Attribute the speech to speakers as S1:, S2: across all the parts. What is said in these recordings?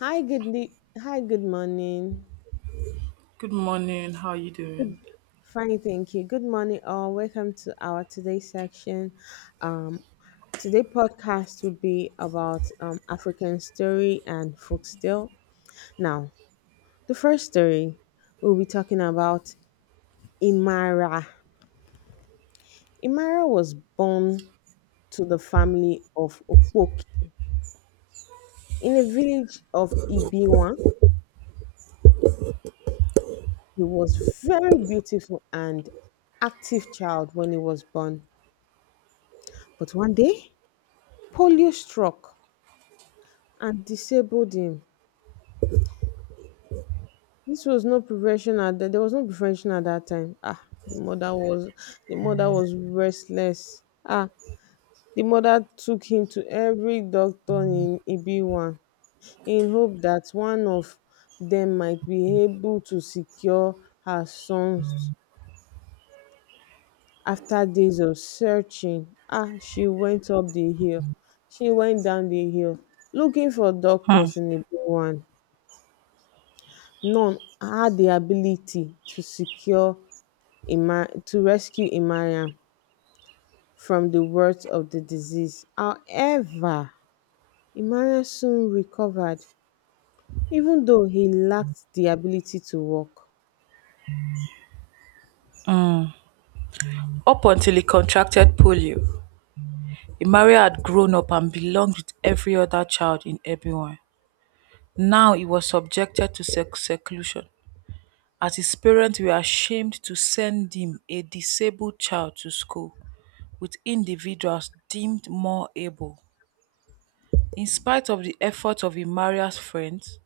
S1: Hi, good morning.
S2: Good morning. How are you doing?
S1: Fine, thank you. Good morning, all. Welcome to our today section. Um, today podcast will be about African story and folktale. Now, the first story we'll be talking about Imara. Imara was born to the family of Okpoki in a village of Ibiwa. He was very beautiful and active child when he was born, but one day Polio struck and disabled him. This was no prevention at that. There was no prevention at that time. The mother was restless. The mother took him to every doctor in Ibiwan in hope that one of them might be able to secure her sons. After days of searching, she went up the hill. She went down the hill looking for
S2: Hmm.
S1: doctors in Ibiwan. None had the ability to rescue Imariam from the worst of the disease. However, Imariam soon recovered, even though he lacked the ability to walk.
S2: Up until he contracted polio, Imari had grown up and belonged with every other child in Ebonyi. Now he was subjected to seclusion, as his parents were ashamed to send him, a disabled child, to school with individuals deemed more able. In spite of the efforts of Imaria's friends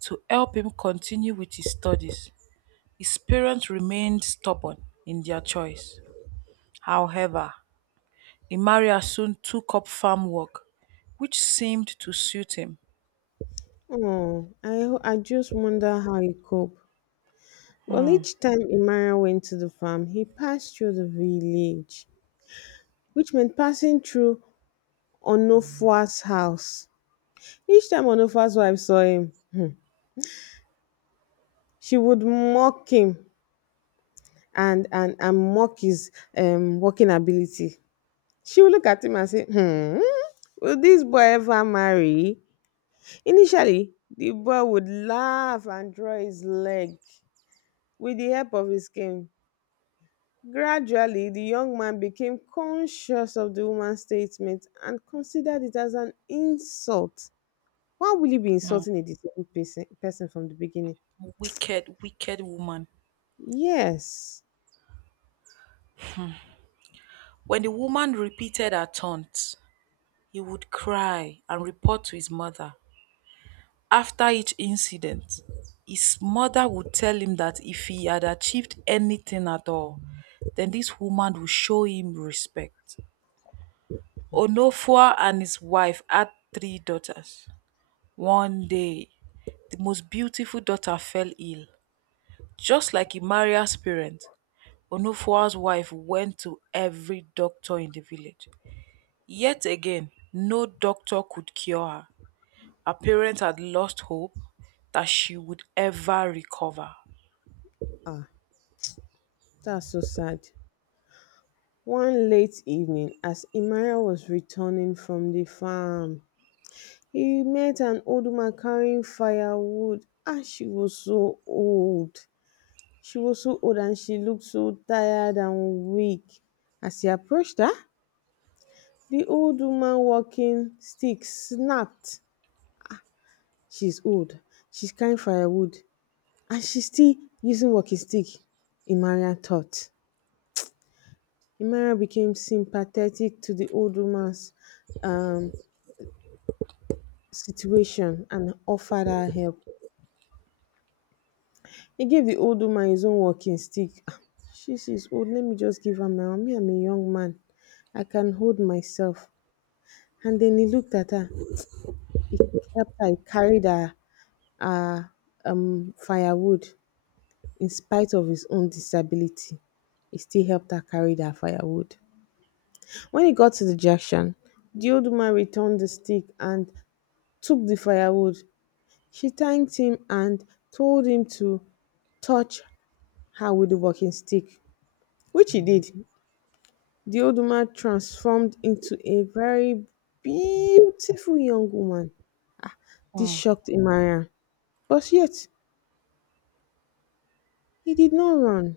S2: to help him continue with his studies, his parents remained stubborn in their choice. However, Emeria soon took up farm work, which seemed to suit him.
S1: Oh, I just wonder how he coped. Well,
S2: Hmm.
S1: each time Imariam went to the farm, he passed through the village, which meant passing through Onofua's house. Each time Onofua's wife saw him, she would mock him and mock his working ability. She will look at him and say, "Hmm, will this boy ever marry?" Initially, the boy would laugh and draw his leg with the help of his cane. Gradually, the young man became conscious of the woman's statement and considered it as an insult. Why will you be
S2: Mm.
S1: insulting a disabled person from the beginning?
S2: Wicked, wicked woman.
S1: yes
S2: When the woman repeated her taunts, he would cry and report to his mother. After each incident, his mother would tell him that if he had achieved anything at all, then this woman would show him respect. Onofua and his wife had three daughters. One day, the most beautiful daughter fell ill. Just like Imaria's parents, Onufua's wife went to every doctor in the village. Yet again, no doctor could cure her. Her parents had lost hope that she would ever recover.
S1: ah that's so sad. One late evening, as Imara was returning from the farm, he met an old woman carrying firewood. And she was so old. She was so old and she looked so tired and weak. As he approached her, the old woman walking stick snapped. She's old. She's carrying firewood. And she's still using walking stick, Imara thought. Imara became sympathetic to the old woman's um, situation and offered her help. He gave the old woman his own walking stick. She's old. Let me just give her my own. Me, I'm a young man. I can hold myself. And then he looked at her. He helped her. He carried her uh, firewood in spite of his own disability. He still helped her carry her firewood. When he got to the junction, the old woman returned the stick and took the firewood. She thanked him and told him to touch her with the walking stick, which he did. The old woman transformed into a very beautiful young woman. This
S2: Mm.
S1: shocked Emmanuel, but yet he did not run.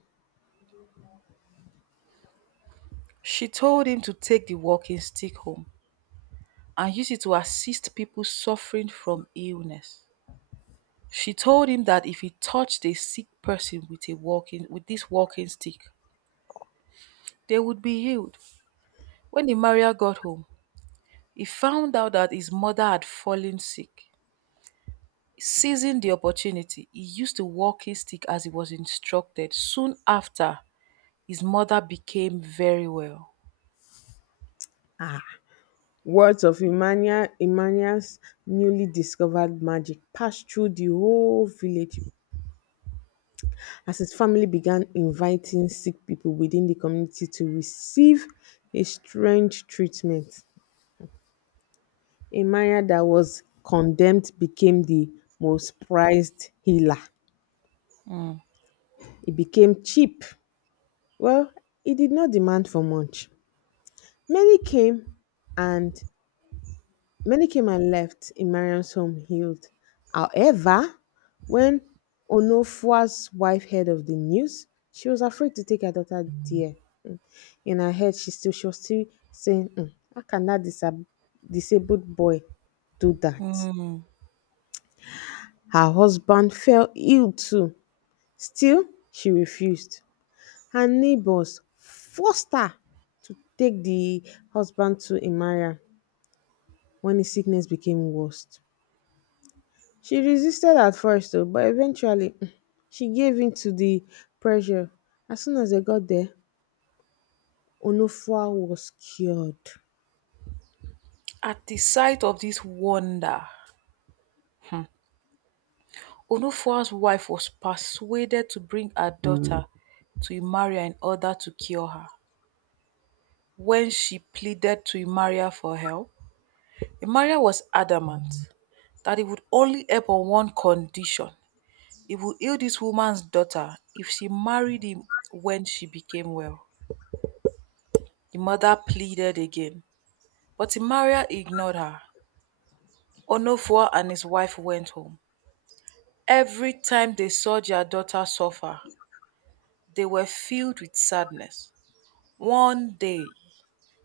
S2: She told him to take the walking stick home and use it to assist people suffering from illness. She told him that if he touched a sick person with a walking with this walking stick, they would be healed. When Imaria got home, he found out that his mother had fallen sick. Seizing the opportunity, he used the walking stick as he was instructed. Soon after, his mother became very well.
S1: Ah, Words of Emmanuel's newly discovered magic passed through the whole village as his family began inviting sick people within the community to receive a strange treatment. Emmanuel that was condemned became the most prized healer.
S2: Mm.
S1: It became cheap. Well, it did not demand for much. Many came and many came and left in Mariam's home healed. However, when Onofua's wife heard of the news, she was afraid to take her daughter there. In her head, she was still saying, How can that disabled boy do that?"
S2: Mm.
S1: Her husband fell ill too. Still, she refused. Her neighbors forced her to take the husband to Imara when his sickness became worst. She resisted at first, though, but eventually, she gave in to the pressure. As soon as they got there, Onofua was cured.
S2: At the sight of this wonder, hmm, Onufua's wife was persuaded to bring her daughter to Imaria in order to cure her. When she pleaded to Imaria for help, Imaria was adamant that he would only help on one condition. He will heal this woman's daughter if she married him when she became well. The mother pleaded again, but Timaria ignored her. Onofua and his wife went home. Every time they saw their daughter suffer, they were filled with sadness. One day,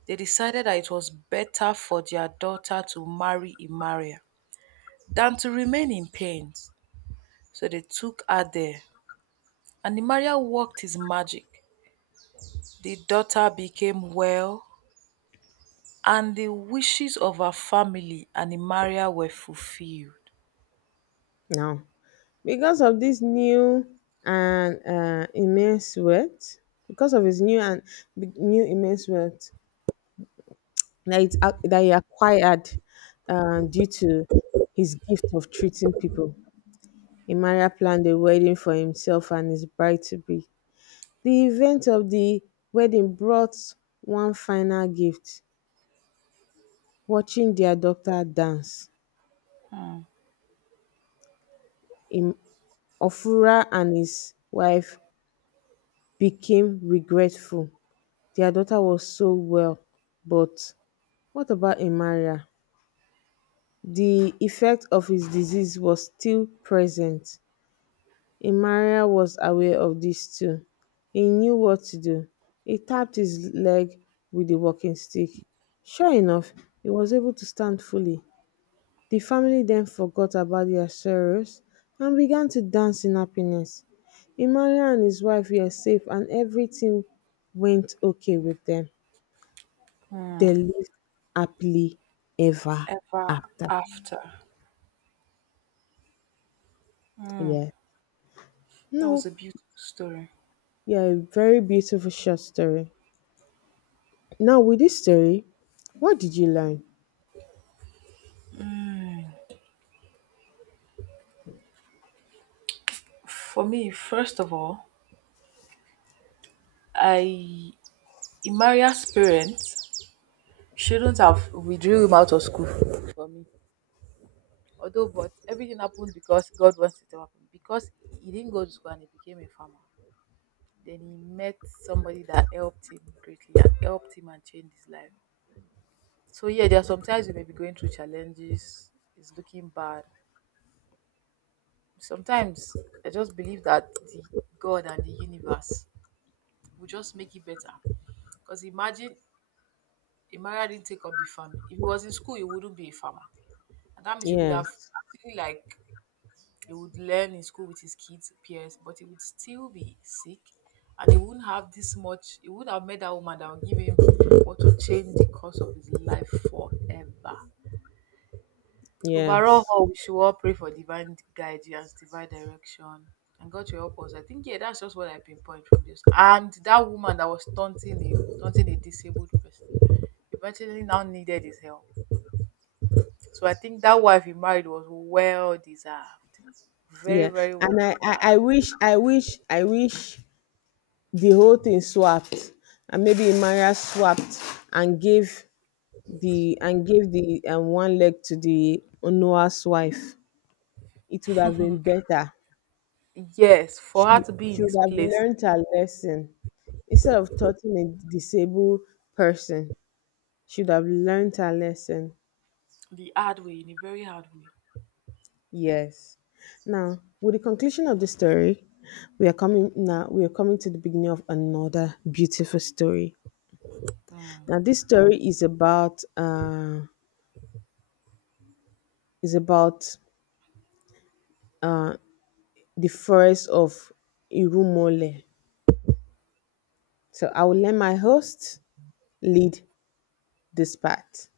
S2: they decided that it was better for their daughter to marry Imaria than to remain in pain. So they took her there, and Imaria worked his magic. The daughter became well and the wishes of her family and Imaria were fulfilled.
S1: Now, because of this new and immense wealth, because of his new and big- new immense wealth that he acquired due to his gift of treating people, Emeagwali planned a wedding for himself and his bride-to-be. The event of the wedding brought one final gift: watching their daughter dance. Im- Ofura and his wife became regretful. Their daughter was so well, but what about Emeagwali? The effect of his disease was still present. Emeagwali was aware of this too. He knew what to do. He tapped his leg with the walking stick. Sure enough, he was able to stand fully. The family then forgot about their sorrows and began to dance in happiness. Emeagwali and his wife were safe, and everything went okay with them. They lived happily ever
S2: Ever
S1: after.
S2: after.
S1: Yeah.
S2: That was
S1: No,
S2: a beautiful story.
S1: yeah, a very beautiful short story. Now, with this story, what did you learn?
S2: For me, first of all, I Imaria's parents shouldn't have withdrew him out of school for me. Although, but everything happened because God wants it to happen. Because he didn't go to school and he became a farmer. Then he met somebody that helped him greatly and helped him and changed his life. So yeah, there are sometimes you may be going through challenges. It's looking bad, sometimes I just believe that the God and the universe will just make it better. Because imagine Emmanuel didn't take up the farming. If he was in school, he wouldn't be a farmer. And that means he would
S1: Yes,
S2: have actually like he would learn in school with his kids, peers, but he would still be sick and he wouldn't have this much he would have met that woman that would give him what to change the course of his life forever. Overall,
S1: yes,
S2: all we should all pray for divine guidance, divine direction, and God to help us. I think yeah, that's just what I pinpoint from this. And that woman that was taunting him, taunting a disabled person, eventually now needed his help. So I think that wife he married was well deserved, very
S1: yeah.
S2: very well
S1: And I, I,
S2: deserved.
S1: I wish, I wish, I wish the whole thing swapped, and maybe Imara swapped and gave the one leg to the Onoa's wife. It would have been better.
S2: Yes, for her
S1: She,
S2: to be in
S1: she would
S2: his
S1: have
S2: place
S1: learned her lesson instead of touching a disabled person. She would have learned her lesson.
S2: the hard way, in a very hard way.
S1: Yes. Now, with the conclusion of the story, we are coming to the beginning of another beautiful story. Now this story is about the forest of Irumole. So I will let my host lead this part.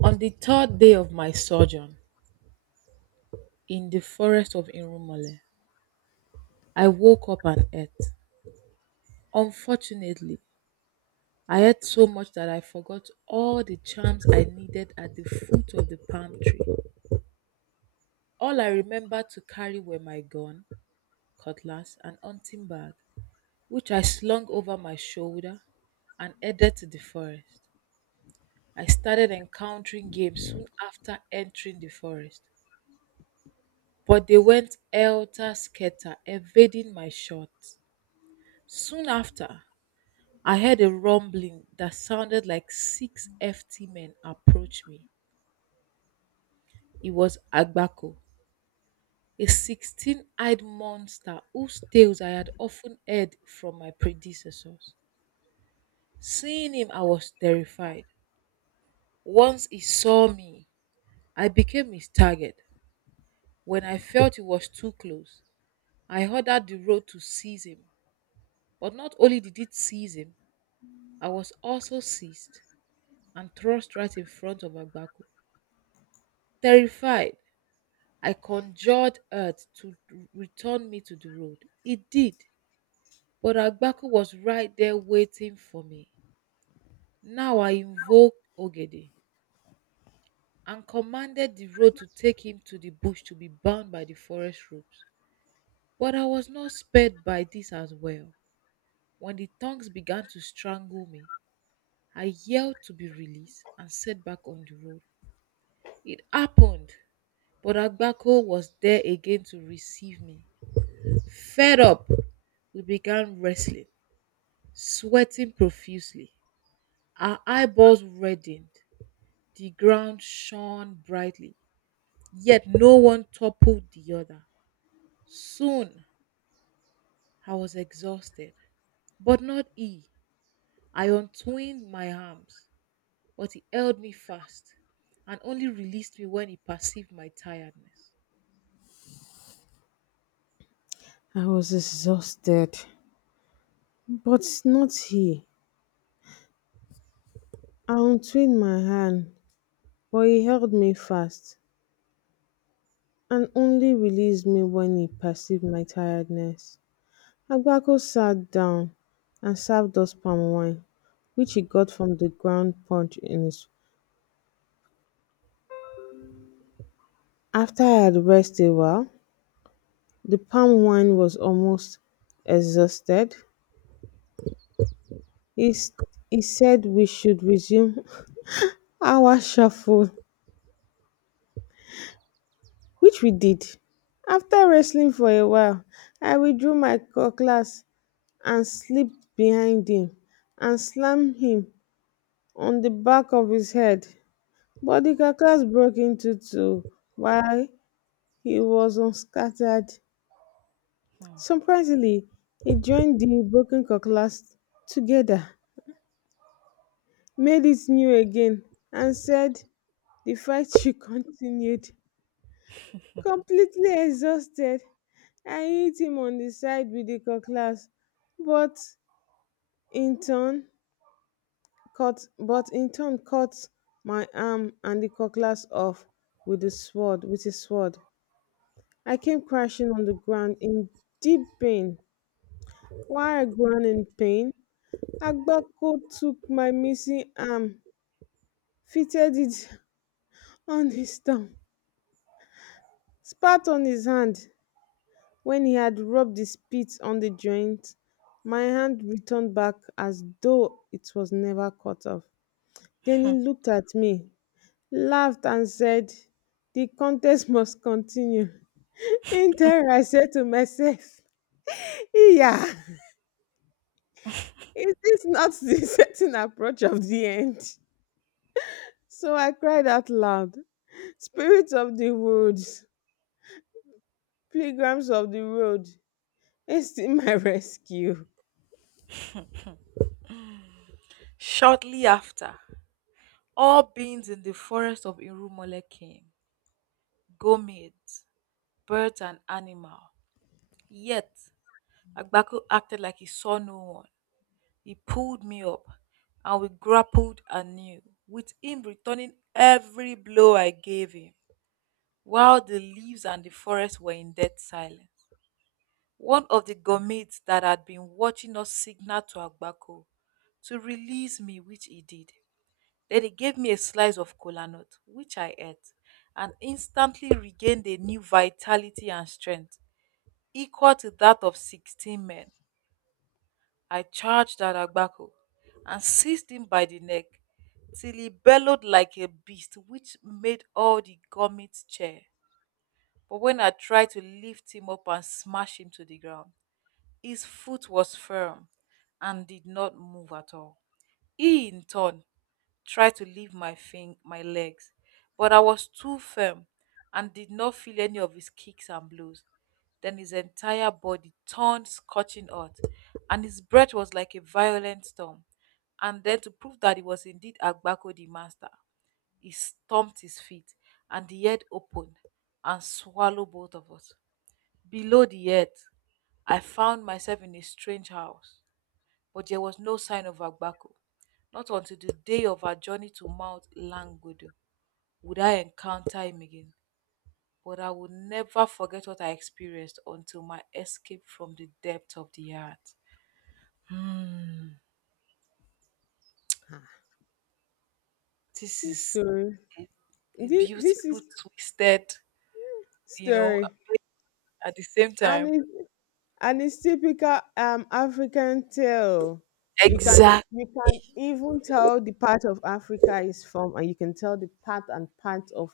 S2: On the third day of my sojourn in the forest of Irumale, I woke up and ate. Unfortunately, I ate so much that I forgot all the charms I needed at the foot of the palm tree. All I remembered to carry were my gun, cutlass, and hunting bag, which I slung over my shoulder and headed to the forest. I started encountering game soon after entering the forest, but they went helter skelter, evading my shots. Soon after, I heard a rumbling that sounded like 6 ft men approach me. He was Agbako, a 16-eyed monster whose tales I had often heard from my predecessors. Seeing him, I was terrified. Once he saw me, I became his target. When I felt he was too close, I ordered the road to seize him. But not only did it seize him, I was also seized and thrust right in front of Agbako. Terrified, I conjured earth to return me to the road. It did. But Agbaku was right there waiting for me. Now I invoked Ogede and commanded the road to take him to the bush to be bound by the forest ropes. But I was not spared by this as well. When the tongues began to strangle me, I yelled to be released and set back on the road. It happened, but Agbako was there again to receive me. Fed up, we began wrestling, sweating profusely. Our eyeballs reddened, the ground shone brightly, yet no one toppled the other. Soon I was exhausted, but not he. I untwined my arms, but he held me fast and only released me when he perceived my tiredness.
S1: I was exhausted, but not he. I untwined my hand, but he held me fast and only released me when he perceived my tiredness. Aguaco sat down and served us palm wine, which he got from the ground punch in it. After I had rested a while (the palm wine was almost exhausted), he s- he said we should resume our shuffle, which we did. After wrestling for a while, I withdrew my cutlass and slipped behind him and slammed him on the back of his head, but the cutlass broke into two while he was unscattered.
S2: Hmm.
S1: Surprisingly, he joined the broken cutlass together, made it new again, and said the fight should continued. Completely exhausted, I hit him on the side with the cutlass, but in turn but in turn cut my arm and the cutlass off with his sword. I came crashing on the ground in deep pain. While I groaned in pain, Agbako took my missing arm, fitted it on his thumb, spat on his hand when he had rubbed the spit on the joint. My hand returned back as though it was never cut off. Then he
S2: Hmm.
S1: looked at me, laughed and said, "The contest must continue." In terror, I said to myself, "Yeah, is this not the certain approach of the end?" So I cried out loud, "Spirits of the woods, Pilgrims of the Road, hasten my rescue."
S2: Shortly after, all beings in the forest of Irumole came gourmets, birds, and animal. Yet, Agbaku acted like he saw no one. He pulled me up and we grappled anew, with him returning every blow I gave him. While the leaves and the forest were in dead silence, one of the gourmets that had been watching us signaled to Agbako to release me, which he did. Then he gave me a slice of kola nut, which I ate, and instantly regained a new vitality and strength equal to that of 16 men. I charged at Agbako and seized him by the neck till he bellowed like a beast, which made all the gummies chair. But when I tried to lift him up and smash him to the ground, his foot was firm and did not move at all. He, in turn, try to leave my legs, but I was too firm and did not feel any of his kicks and blows. Then his entire body turned scorching hot, and his breath was like a violent storm. And then, to prove that he was indeed Agbako the master, he stomped his feet, and the earth opened and swallowed both of us. Below the earth, I found myself in a strange house but there was no sign of Agbako. Not until the day of our journey to Mount Langudu would I encounter him again. But I will never forget what I experienced until my escape from the depth of the earth. Hmm,
S1: Ah,
S2: this
S1: This
S2: is
S1: story,
S2: a
S1: this
S2: beautiful,
S1: is
S2: twisted, you know,
S1: story,
S2: at the same
S1: and
S2: time.
S1: it's, and it's typical African tale. You can
S2: Exact.
S1: you can even tell the part of Africa is from, and you can tell the part and part of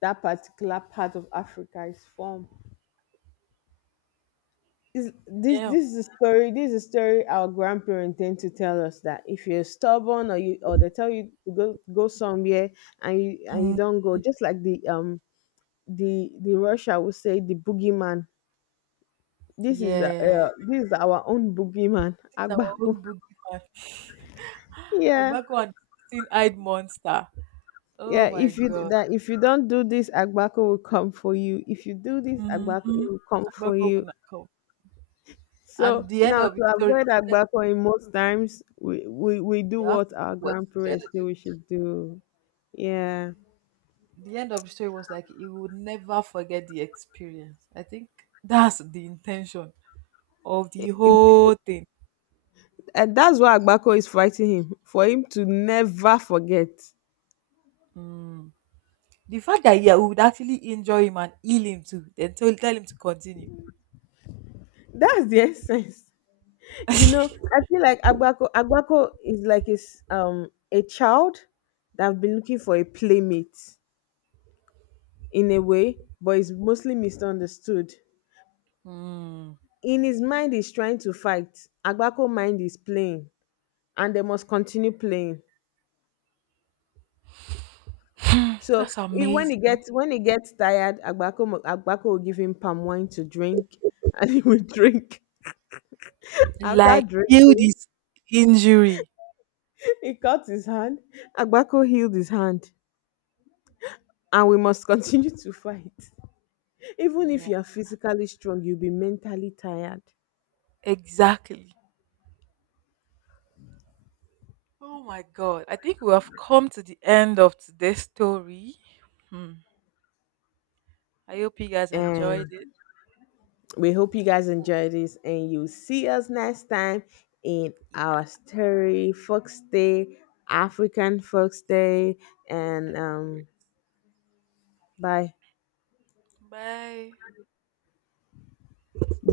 S1: that particular part of Africa is from. This
S2: Yeah.
S1: this is a story. Our grandparents tend to tell us that if you're stubborn, or they tell you to go somewhere, and you
S2: Hmm.
S1: don't go, just like the Russia would say, the boogeyman. this is uh,
S2: Yeah.
S1: uh, this is our own boogeyman,
S2: It's our
S1: Agbako.
S2: own boogeyman.
S1: Yeah,
S2: Agbako and 16 eyed monster. Oh
S1: yeah.
S2: my
S1: if you
S2: God.
S1: that if you don't do this, Agbako will come for you. If you do this, Agbako, it
S2: Hmm.
S1: will come for
S2: Agbako would
S1: you.
S2: not come.
S1: So
S2: And the end
S1: now,
S2: of the
S1: to
S2: story,
S1: avoid
S2: he said,
S1: Agbako, in most times, we do
S2: you have
S1: what
S2: to
S1: our
S2: do what you
S1: grandparents
S2: gotta
S1: say
S2: do.
S1: we should do. Yeah.
S2: The end of the story was like, he would never forget the experience. I think that's the intention of the
S1: It- it-
S2: whole thing.
S1: and that's why Agbako is fighting him, for him to never forget.
S2: Mm. The fact that, yeah, we would actually enjoy him and heal him too, then tell him to continue.
S1: That's the essence. You know, I feel like Agbako is a child that have been looking for a playmate in a way, but is mostly misunderstood.
S2: Mm.
S1: In his mind, he's trying to fight. Agbako mind is playing, and they must continue playing. So
S2: That's
S1: he,
S2: amazing.
S1: when he gets tired, Agbako will give him palm wine to drink, and he will drink. After
S2: Like, heal
S1: drinking,
S2: this injury.
S1: he cut his hand. Agbako healed his hand, and we must continue to fight. Even if
S2: Yeah,
S1: you are physically strong, you'll be mentally tired.
S2: exactly. Oh my God. I think we have come to the end of today's story. Hmm. I hope you guys
S1: And
S2: enjoyed it.
S1: we hope you guys enjoy this, and you'll see us next time in our story, Fox Day, African Fox Day, and
S2: And
S1: bye.
S2: bye.